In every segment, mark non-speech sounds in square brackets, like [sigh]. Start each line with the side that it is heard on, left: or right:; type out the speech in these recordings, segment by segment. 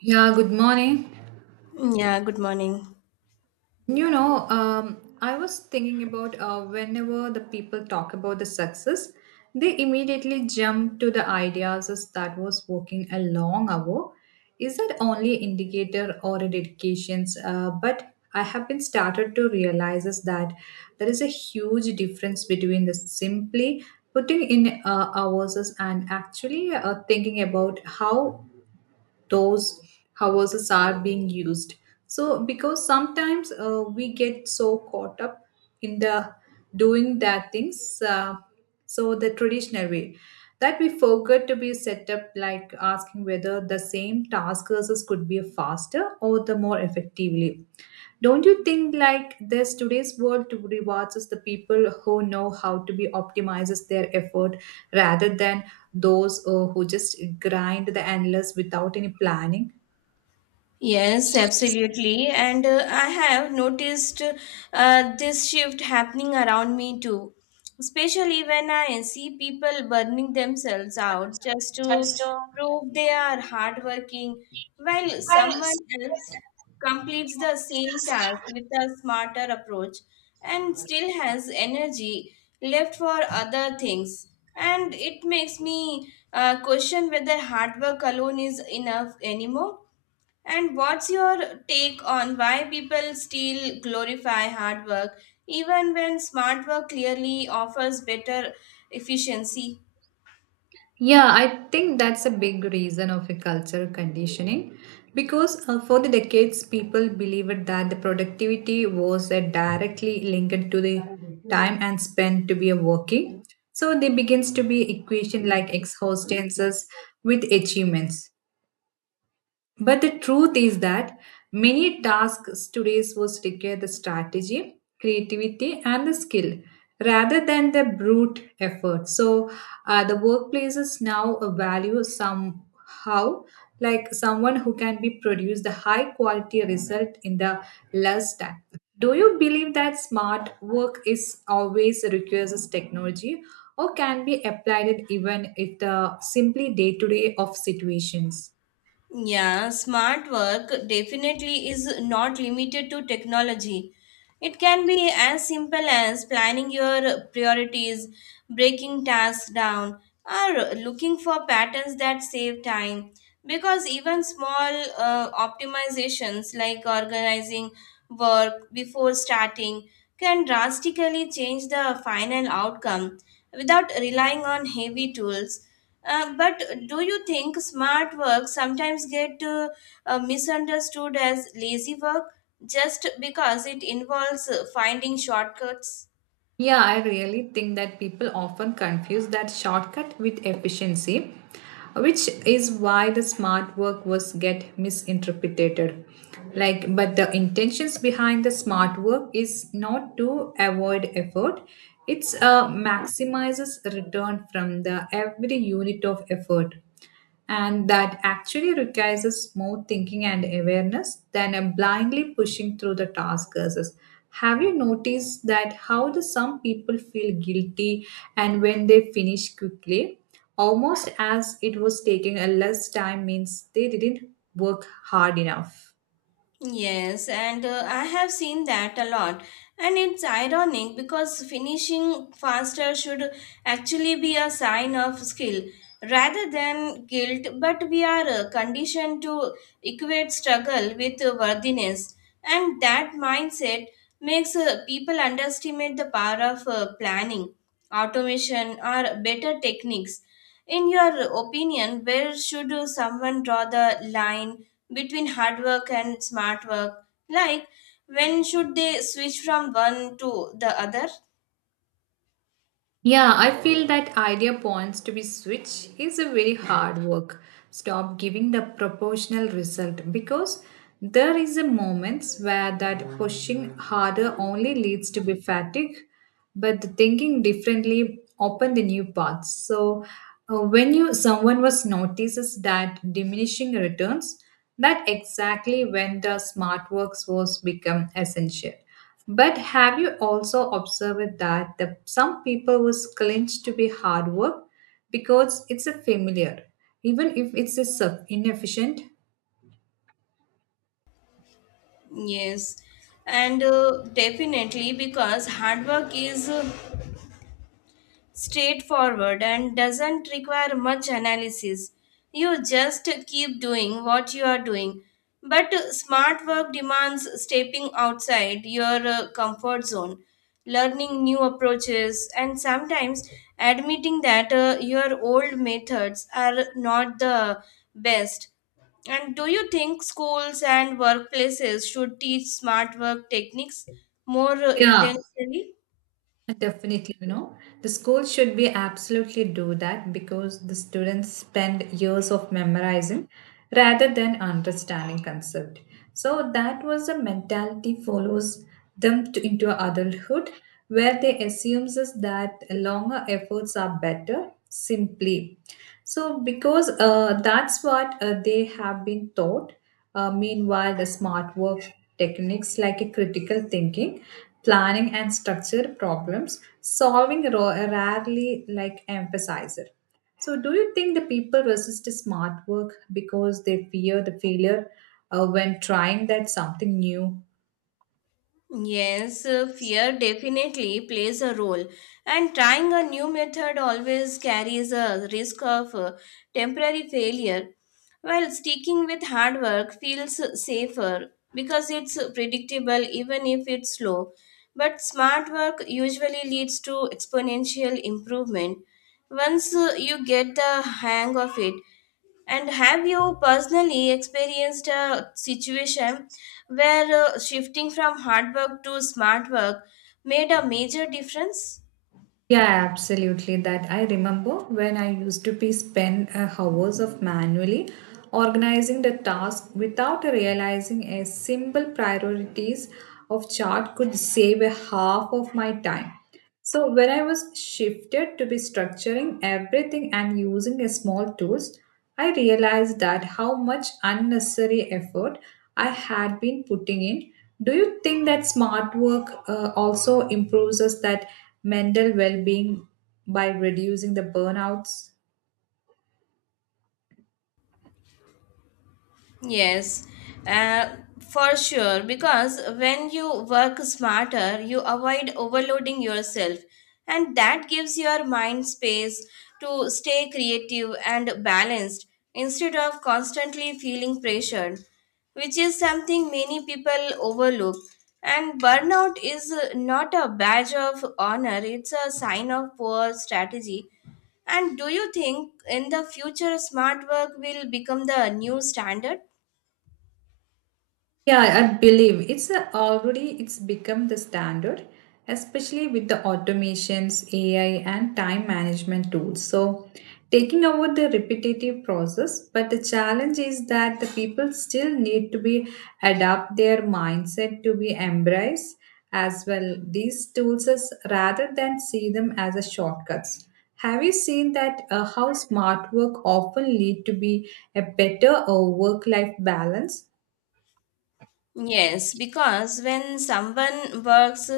right: Yeah, good morning.
left: Yeah, good morning.
right: I was thinking about whenever the people talk about the success, they immediately jump to the ideas as that was working a long hour. Is that only indicator or a dedications? But I have been started to realize is that there is a huge difference between the simply putting in hours and actually thinking about how those hours are being used, so because sometimes we get so caught up in the doing that things so the traditional way that we forget to be set up, like asking whether the same task process could be faster or the more effectively. Don't you think like this today's world to rewards us the people who know how to be optimizes their effort rather than those who just grind the endless without any planning?
left: Yes, absolutely. And I have noticed this shift happening around me too, especially when I see people burning themselves out just to prove they are hardworking, while someone else completes the same task with a smarter approach and still has energy left for other things. And it makes me question whether hard work alone is enough anymore. And what's your take on why people still glorify hard work even when smart work clearly offers better efficiency?
right: Yeah, I think that's a big reason of a cultural conditioning because for the decades people believed that the productivity was directly linked to the time and spent to be a working. So there begins to be equation like exhaustances with achievements. But the truth is that many tasks today was require the strategy, creativity, and the skill rather than the brute effort. So the workplaces now value somehow like someone who can be produce the high quality result in the less time. Do you believe that smart work is always requires technology or can be applied even if the simply day to day of situations?
left: Yeah, smart work definitely is not limited to technology. It can be as simple as planning your priorities, breaking tasks down, or looking for patterns that save time. Because even small optimizations like organizing work before starting can drastically change the final outcome without relying on heavy tools, but do you think smart work sometimes get misunderstood as lazy work just because it involves finding shortcuts?
right: Yeah, I really think that people often confuse that shortcut with efficiency, which is why the smart work was get misinterpreted. Like, but the intentions behind the smart work is not to avoid effort; it's maximizes return from the every unit of effort, and that actually requires a smooth thinking and awareness than a blindly pushing through the task curses. Have you noticed that how the some people feel guilty and when they finish quickly, almost as it was taking a less time means they didn't work hard enough.
left: Yes, and I have seen that a lot. And it's ironic because finishing faster should actually be a sign of skill rather than guilt, but we are conditioned to equate struggle with worthiness. And that mindset makes people underestimate the power of planning, automation, or better techniques. In your opinion, where should someone draw the line between hard work and smart work? Like, when should they switch from one to the other?
right: Yeah, I feel that idea points to be switched is a very hard work. Stop giving the proportional result because there is a moments where that pushing harder only leads to be fatigue, but the thinking differently open the new paths. So when you someone was notices that diminishing returns, that exactly when the smart works was become essential. But have you also observed that the, some people was clenched to be hard work because it's a familiar, even if it's a sub inefficient?
left: Yes, and definitely, because hard work is straightforward and doesn't require much analysis. You just keep doing what you are doing. But smart work demands stepping outside your comfort zone, learning new approaches, and sometimes admitting that your old methods are not the best. And do you think schools and workplaces should teach smart work techniques more
right: Yeah,
left: intentionally?
right: Uh, Definitely, you know, the school should be absolutely do that because the students spend years of memorizing rather than understanding concept. So that was a mentality follows them to, into adulthood where they assumes is that longer efforts are better simply so, because that's what they have been taught. Meanwhile, the smart work techniques like a critical thinking, planning, and structure problems solving rarely like emphasize it. So, do you think the people resist the smart work because they fear the failure when trying that something new?
left: Yes, fear definitely plays a role, and trying a new method always carries a risk of temporary failure, while sticking with hard work feels safer because it's predictable even if it's slow. But smart work usually leads to exponential improvement once you get the hang of it. And have you personally experienced a situation where shifting from hard work to smart work made a major difference?
right: Yeah, absolutely. That I remember when I used to be spend hours of manually organizing the task without realizing a simple priorities of chart could save a half of my time. So when I was shifted to be structuring everything and using a small tools, I realized that how much unnecessary effort I had been putting in. Do you think that smart work also improves us that mental well being by reducing the burnouts?
left: Yes, uh, for sure. Because when you work smarter, you avoid overloading yourself, and that gives your mind space to stay creative and balanced instead of constantly feeling pressured, which is something many people overlook. And burnout is not a badge of honor, it's a sign of poor strategy. And do you think in the future smart work will become the new standard?
right: Yeah, I believe already it's become the standard, especially with the automations, AI, and time management tools. So, taking over the repetitive process, but the challenge is that the people still need to be adapt their mindset to be embraced as well these tools as rather than see them as a shortcuts. Have you seen that how smart work often lead to be a better work-life balance?
left: Yes, because when someone works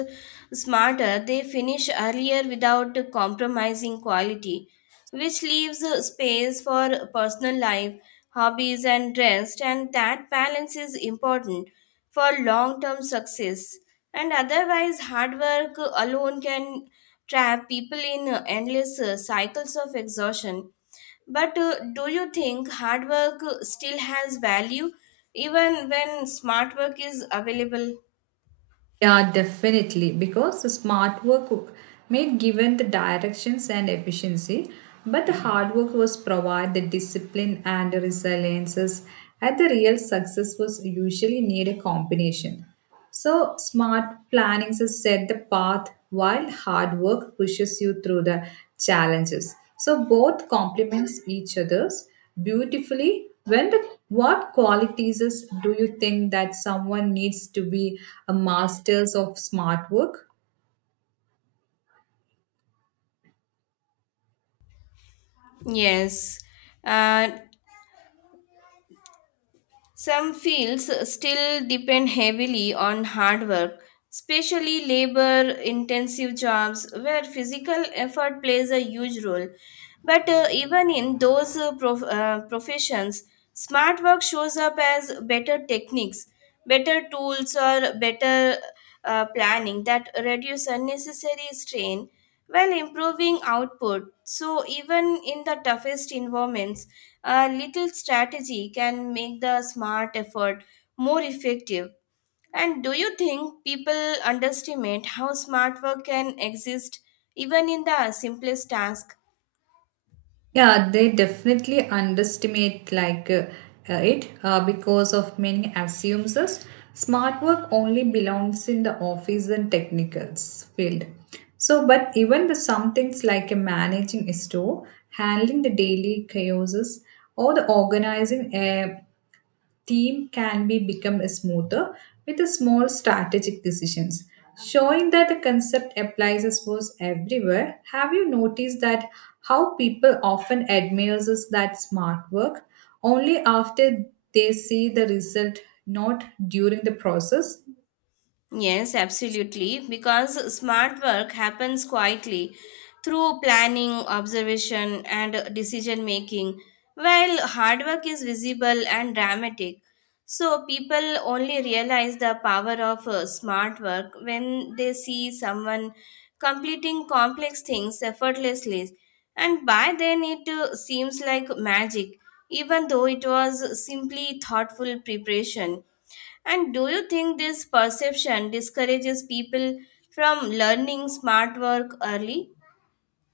left: smarter, they finish earlier without compromising quality, which leaves space for personal life, hobbies, and rest. And that balance is important for long term success. And otherwise, hard work alone can trap people in endless cycles of exhaustion, but do you think hard work still has value even when smart work is available?
right: Yeah, definitely. Because the smart work made given the directions and efficiency, but the hard work was provide the discipline and the resiliences. And the real success was usually need a combination. So smart planning to set the path while hard work pushes you through the challenges. So both complements each other's beautifully. When the what qualities is, do you think that someone needs to be a masters of smart work?
left: Yes. Uh, Some fields still depend heavily on hard work, especially labor intensive jobs where physical effort plays a huge role. But even in those professions, smart work shows up as better techniques, better tools, or better planning that reduce unnecessary strain, well, improving output. So, even in the toughest environments, a little strategy can make the smart effort more effective. And do you think people underestimate how smart work can exist even in the simplest task?
right: Yeah, they definitely underestimate, like it because of many assumes smart work only belongs in the office and technicals field, so but even the some things like managing a store, handling the daily chaoses, or the organizing a team can be become smoother with a small strategic decisions, showing that the concept applies as was everywhere. Have you noticed that how people often admires us that smart work only after they see the result, not during the process?
left: Yes, absolutely. Because smart work happens quietly through planning, observation, and decision making, while hard work is visible and dramatic. So, people only realize the power of smart work when they see someone completing complex things effortlessly. And by then, it seems like magic, even though it was simply thoughtful preparation. And do you think this perception discourages people from learning smart work early?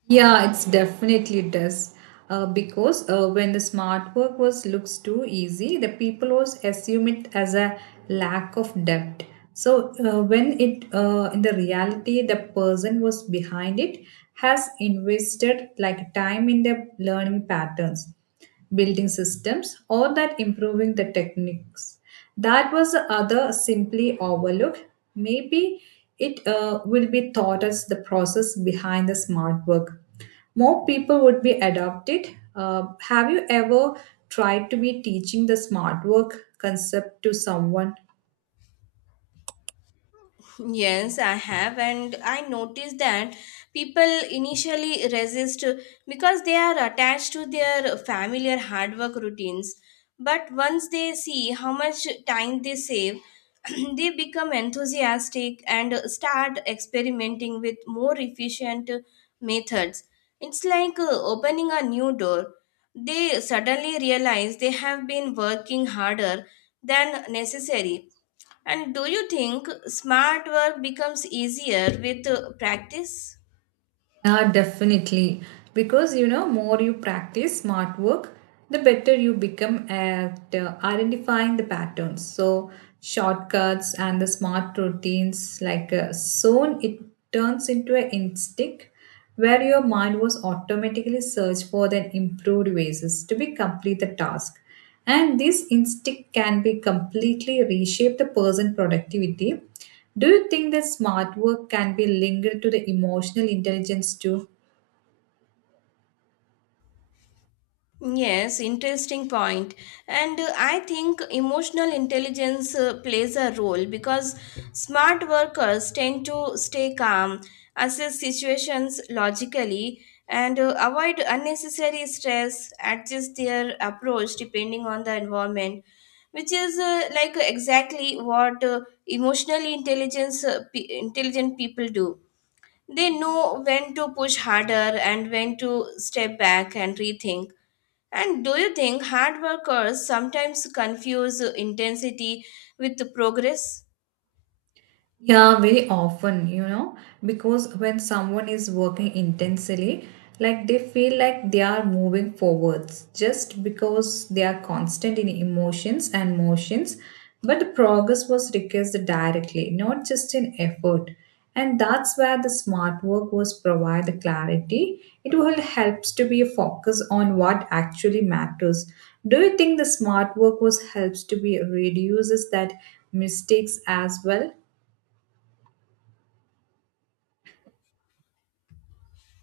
right: Yeah, it's definitely does. Because when the smart work was looks too easy, the people was assume it as a lack of depth. So when it in the reality, the person was behind it has invested like time in the learning patterns, building systems, or that improving the techniques that was the other simply overlooked. Maybe it will be thought as the process behind the smart work, more people would be adopted. Have you ever tried to be teaching the smart work concept to someone?
left: Yes, I have, and I noticed that people initially resist because they are attached to their familiar hard work routines. But once they see how much time they save, [clears throat] they become enthusiastic and start experimenting with more efficient methods. It's like opening a new door. They suddenly realize they have been working harder than necessary. And do you think smart work becomes easier with practice?
right: Yeah, definitely. Because you know, more you practice smart work, the better you become at identifying the patterns. So, shortcuts and the smart routines, like soon it turns into an instinct where your mind was automatically search for the improved ways to be complete the task. And this instinct can be completely reshape the person productivity. Do you think that smart work can be linked to the emotional intelligence too?
left: Yes, interesting point. And I think emotional intelligence plays a role because smart workers tend to stay calm, assess situations logically, and avoid unnecessary stress, adjust their approach depending on the environment, which is like exactly what emotionally intelligent people do. They know when to push harder and when to step back and rethink. And do you think hard workers sometimes confuse intensity with progress?
right: Yeah, very often, you know, because when someone is working intensely, like they feel like they are moving forwards just because they are constant in emotions and motions. But the progress was requested directly, not just in effort. And that's where the smart work was provide the clarity. It will helps to be a focus on what actually matters. Do you think the smart work was helps to be reduces that mistakes as well?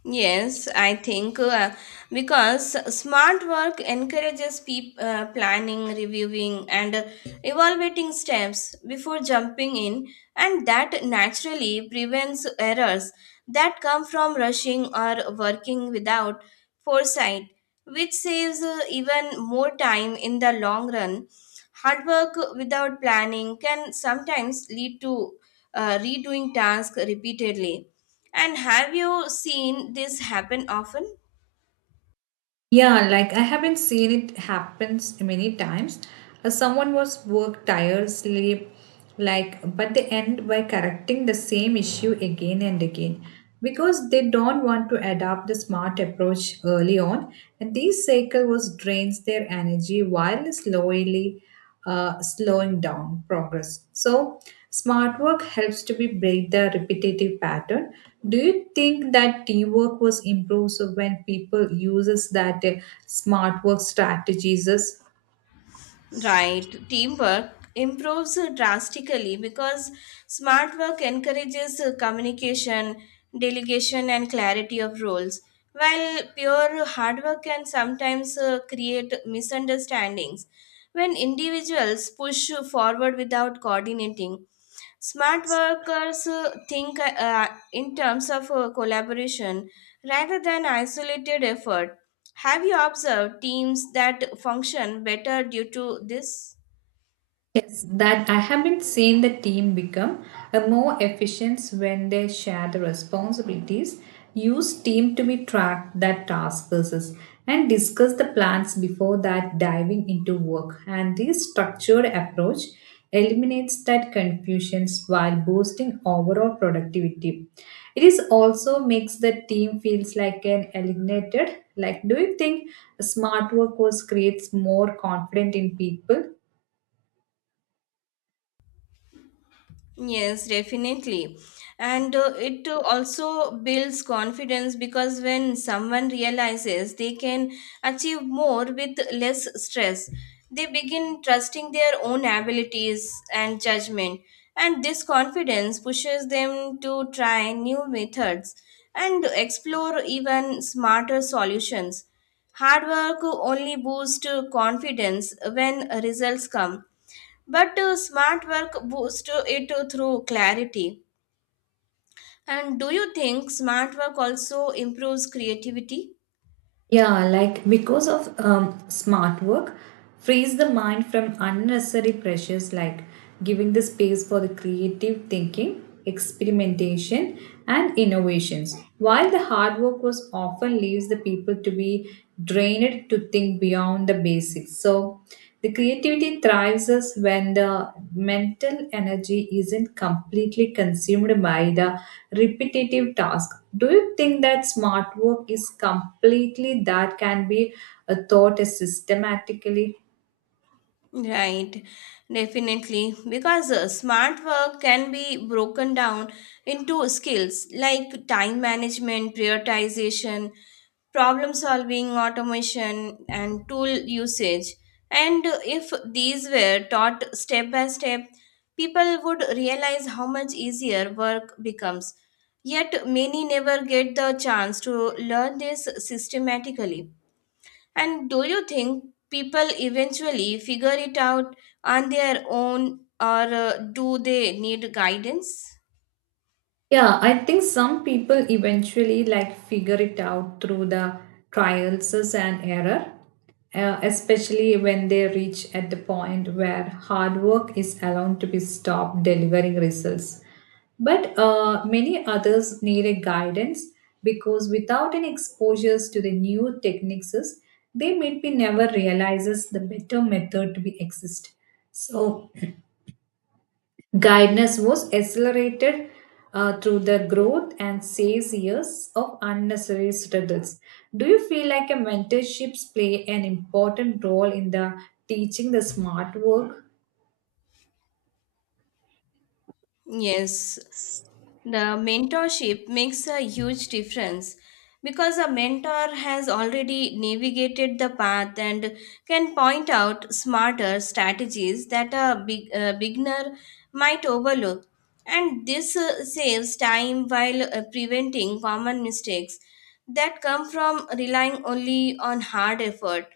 left: Yes, I think, because smart work encourages planning, reviewing, and evaluating steps before jumping in, and that naturally prevents errors that come from rushing or working without foresight, which saves even more time in the long run. Hard work without planning can sometimes lead to redoing tasks repeatedly. And have you seen this happen often?
right: Yeah, like I haven't seen it happens many times. Someone was work tirelessly, like, but they end by correcting the same issue again and again because they don't want to adopt the smart approach early on, and this cycle was drains their energy while slowly slowing down progress. So, smart work helps to be break the repetitive pattern. Do you think that teamwork was improved so when people uses that smart work strategies?
left: Right, teamwork improves drastically because smart work encourages communication, delegation, and clarity of roles, while pure hard work can sometimes create misunderstandings. When individuals push forward without coordinating, smart workers think in terms of collaboration rather than isolated effort. Have you observed teams that function better due to this?
right: Yes, that I haven't seen the team become a more efficient when they share the responsibilities, use team to be tracked that task versus and discuss the plans before that diving into work. And this structured approach eliminates that confusions while boosting overall productivity. It is also makes the team feels like an alienated. Like, do you think smart workforce creates more confidence in people?
left: Yes, definitely. And it also builds confidence because when someone realizes they can achieve more with less stress, they begin trusting their own abilities and judgment. And this confidence pushes them to try new methods and explore even smarter solutions. Hard work only boosts confidence when results come, but smart work boosts it through clarity. And do you think smart work also improves creativity?
right: Yeah, like because of smart work frees the mind from unnecessary pressures like giving the space for the creative thinking, experimentation, and innovations. While the hard work was often leaves the people to be drained to think beyond the basics. So the creativity thrives us when the mental energy isn't completely consumed by the repetitive task. Do you think that smart work is completely that can be thought systematically?
left: Right, definitely. Because smart work can be broken down into skills like time management, prioritization, problem solving, automation, and tool usage. And if these were taught step by step, people would realize how much easier work becomes. Yet, many never get the chance to learn this systematically. And do you think people eventually figure it out on their own, or do they need guidance?
right: Yeah, I think some people eventually like figure it out through the trials and error, especially when they reach at the point where hard work is allowed to be stopped delivering results. But many others need a guidance because without any exposures to the new techniques, they maybe never realizes the better method to be exist. So guidance was accelerated through the growth and saves years of unnecessary struggles. Do you feel like a mentorships play an important role in the teaching the smart work?
left: Yes, the mentorship makes a huge difference because a mentor has already navigated the path and can point out smarter strategies that a beginner might overlook. And this saves time while preventing common mistakes that come from relying only on hard effort.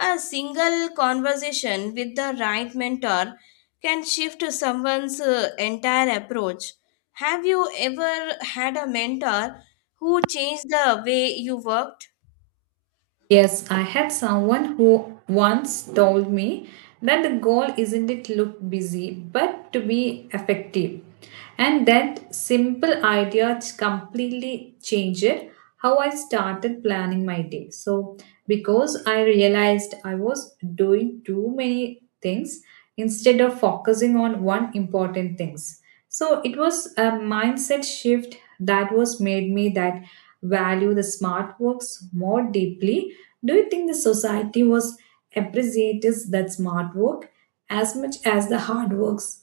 left: A single conversation with the right mentor can shift someone's entire approach. Have you ever had a mentor who changed the way you worked?
right: Yes, I had someone who once told me that the goal isn't it look busy, but to be effective. And that simple idea completely changed how I started planning my day. So, because I realized I was doing too many things instead of focusing on one important things. So, it was a mindset shift that was made me that value the smart works more deeply. Do you think the society was appreciates that smart work as much as the hard works?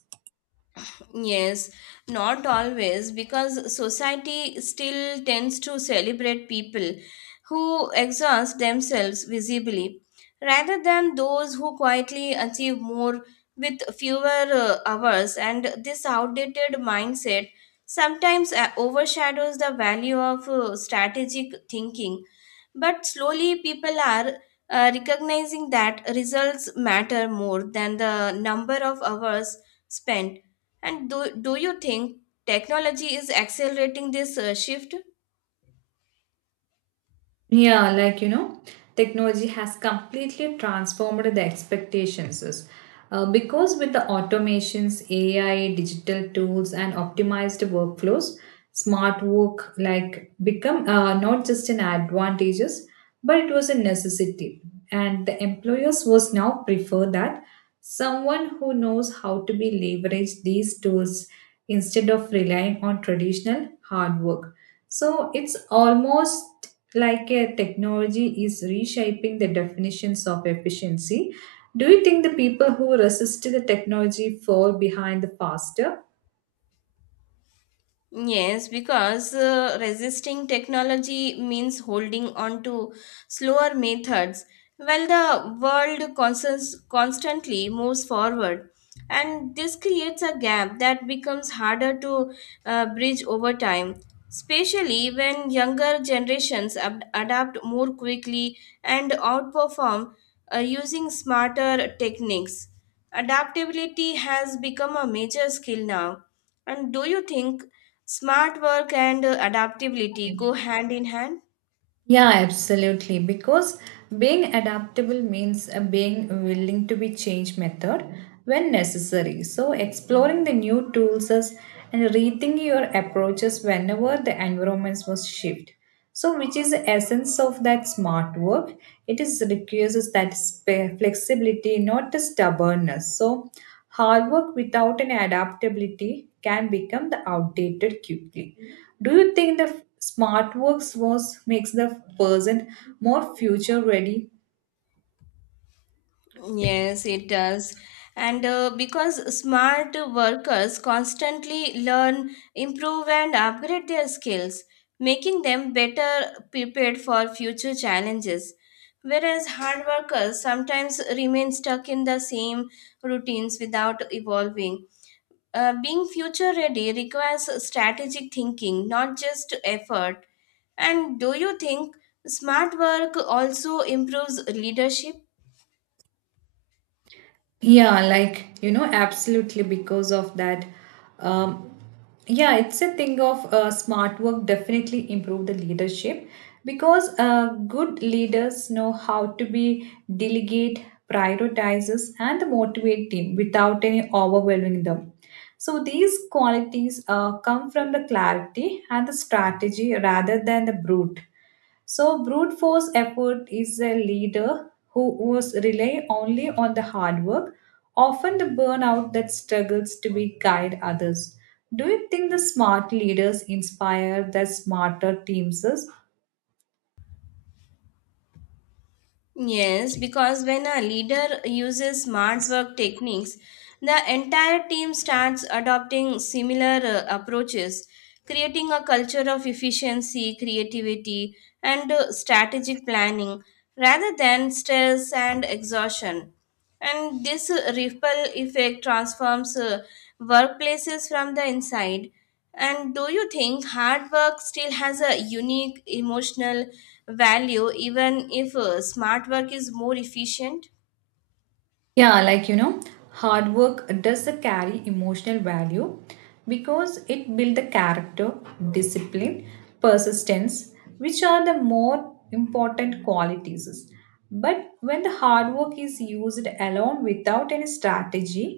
left: Yes, not always, because society still tends to celebrate people who exhaust themselves visibly rather than those who quietly achieve more with fewer hours. And this outdated mindset sometimes overshadows the value of strategic thinking. But slowly, people are recognizing that results matter more than the number of hours spent. And do you think technology is accelerating this shift?
right: Yeah, like you know, technology has completely transformed the expectations. Because with the automations, AI, digital tools, and optimized workflows, smart work like become not just an advantages, but it was a necessity. And the employers was now prefer that someone who knows how to be leverage these tools instead of relying on traditional hard work. So it's almost like a technology is reshaping the definitions of efficiency. Do you think the people who resist the technology fall behind the faster?
left: Yes, because resisting technology means holding on to slower methods while the world constantly moves forward. And this creates a gap that becomes harder to bridge over time, especially when younger generations adapt more quickly and outperform using smarter techniques. Adaptability has become a major skill now. And do you think smart work and adaptability go hand in hand?
right: Yeah, absolutely. Because being adaptable means being willing to be change method when necessary. So exploring the new tools and rethinking your approaches whenever the environments was shift. So which is the essence of that smart work. It is requires that flexibility, not the stubbornness. So hard work without an adaptability can become the outdated quickly. Do you think the Smart works was makes the person more future ready?
left: Yes, it does. And Because smart workers constantly learn, improve, and upgrade their skills, making them better prepared for future challenges. Whereas hard workers sometimes remain stuck in the same routines without evolving. Being future ready requires strategic thinking, not just effort. And do you think smart work also improves leadership?
right: Yeah, like you know, absolutely because of that. Um, yeah, it's a thing of smart work definitely improve the leadership because good leaders know how to be delegate, prioritizes, and motivate team without any overwhelming them. So these qualities come from the clarity and the strategy rather than the brute. So brute force effort is a leader who was rely only on the hard work, often the burnout that struggles to be guide others. Do you think the smart leaders inspire the smarter teams?
left: Yes, because when a leader uses smart work techniques, the entire team starts adopting similar approaches, creating a culture of efficiency, creativity, and strategic planning rather than stress and exhaustion. And this ripple effect transforms workplaces from the inside. And do you think hard work still has a unique emotional value even if smart work is more efficient?
right: Yeah, like you know, hard work does carry emotional value because it builds the character, discipline, persistence, which are the more important qualities. But when the hard work is used alone without any strategy,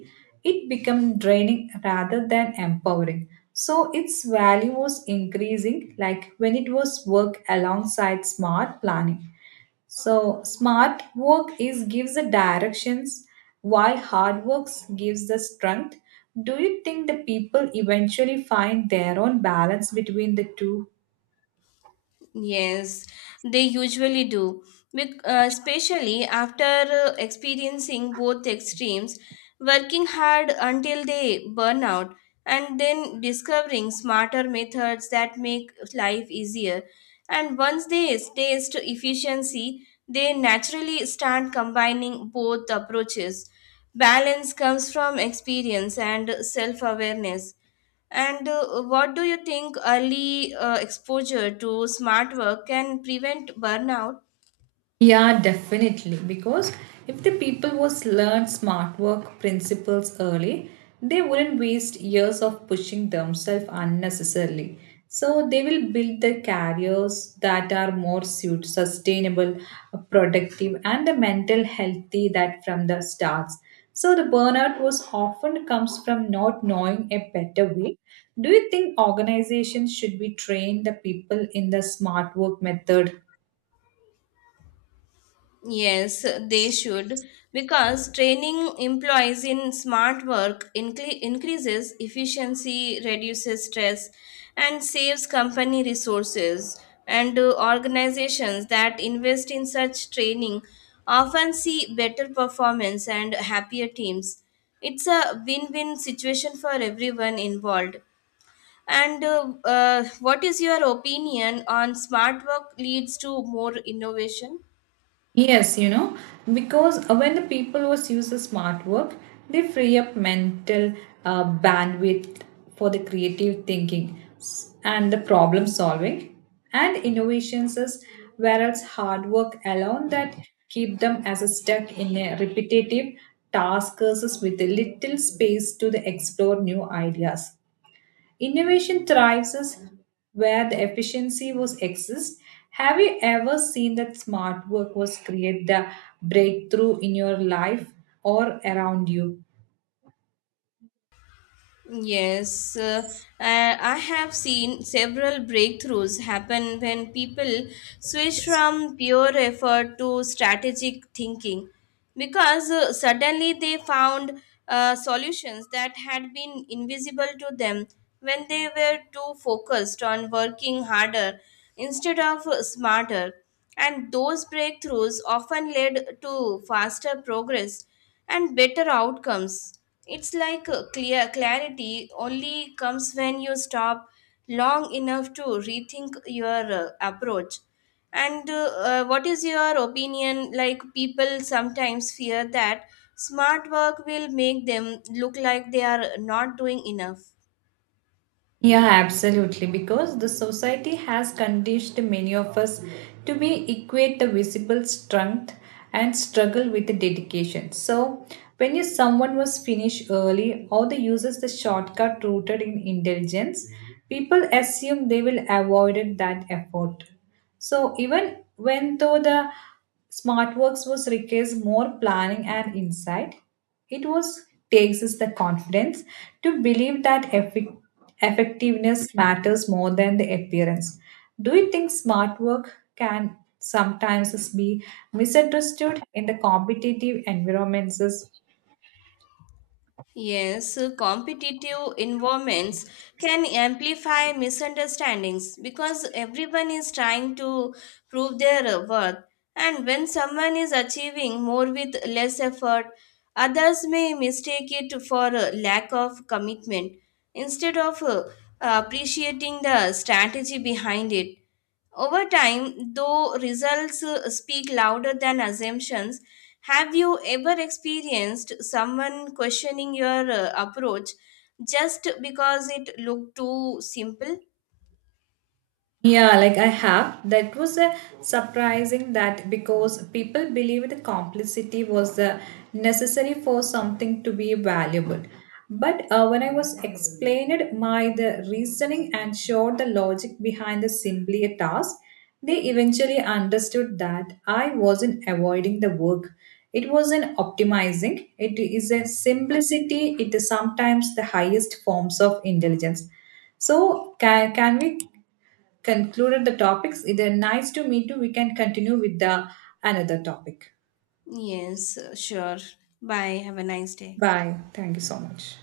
right: it becomes draining rather than empowering. So its value was increasing like when it was work alongside smart planning. So smart work is gives the directions, while hard work gives the strength. Do you think the people eventually find their own balance between the two?
left: Yes, they usually do, especially after experiencing both extremes, working hard until they burn out, and then discovering smarter methods that make life easier. And once they taste efficiency, they naturally start combining both approaches. Balance comes from experience and self awareness. And what do you think? Early exposure to smart work can prevent burnout?
right: Yeah, definitely. Because if the people was learn smart work principles early, they wouldn't waste years of pushing themselves unnecessarily. So they will build their careers that are more sustainable, productive, and the mental healthy that from the starts. So the burnout was often comes from not knowing a better way. Do you think organizations should be trained the people in the smart work method?
left: Yes, they should, because training employees in smart work increases efficiency, reduces stress, and saves company resources. And organizations that invest in such training often see better performance and happier teams. It's a win win situation for everyone involved. And What is your opinion on smart work leads to more innovation?
right: Yes, you know, because when the people was use the smart work, they free up mental bandwidth for the creative thinking and the problem solving and innovations is whereas hard work alone that keep them as a stuck in a repetitive tasks with a little space to the explore new ideas. Innovation thrives is where the efficiency was exist. Have you ever seen that smart work was create the breakthrough in your life or around you?
left: Yes, I have seen several breakthroughs happen when people switch from pure effort to strategic thinking. Because suddenly they found solutions that had been invisible to them when they were too focused on working harder instead of smarter. And those breakthroughs often led to faster progress and better outcomes. It's like clear clarity only comes when you stop long enough to rethink your approach. And What is your opinion? Like, people sometimes fear that smart work will make them look like they are not doing enough.
right: Yeah, absolutely. Because the society has conditioned many of us to be equate the visible strength and struggle with the dedication. So when you, someone was finished early or they uses the shortcut rooted in intelligence, people assume they will avoided that effort. So even when though the SmartWorks was requires more planning and insight, it was takes us the confidence to believe that effic effectiveness matters more than the appearance. Do you think smart work can sometimes be misunderstood in the competitive environments?
left: Yes, competitive environments can amplify misunderstandings because everyone is trying to prove their worth. And when someone is achieving more with less effort, others may mistake it for a lack of commitment instead of appreciating the strategy behind it. Over time, though, results speak louder than assumptions. Have you ever experienced someone questioning your approach just because it looked too simple?
right: Yeah, like I have. That was surprising that because people believe the complicity was necessary for something to be valuable. But when I was explained my the reasoning and showed the logic behind the simply a task, they eventually understood that I wasn't avoiding the work. It wasn't optimizing. It is a simplicity. It is sometimes the highest forms of intelligence. So can we concluded the topics. It is nice to meet you. We can continue with the another topic.
left: Yes, sure. Bye. Have a nice day.
right: Bye. Thank you so much.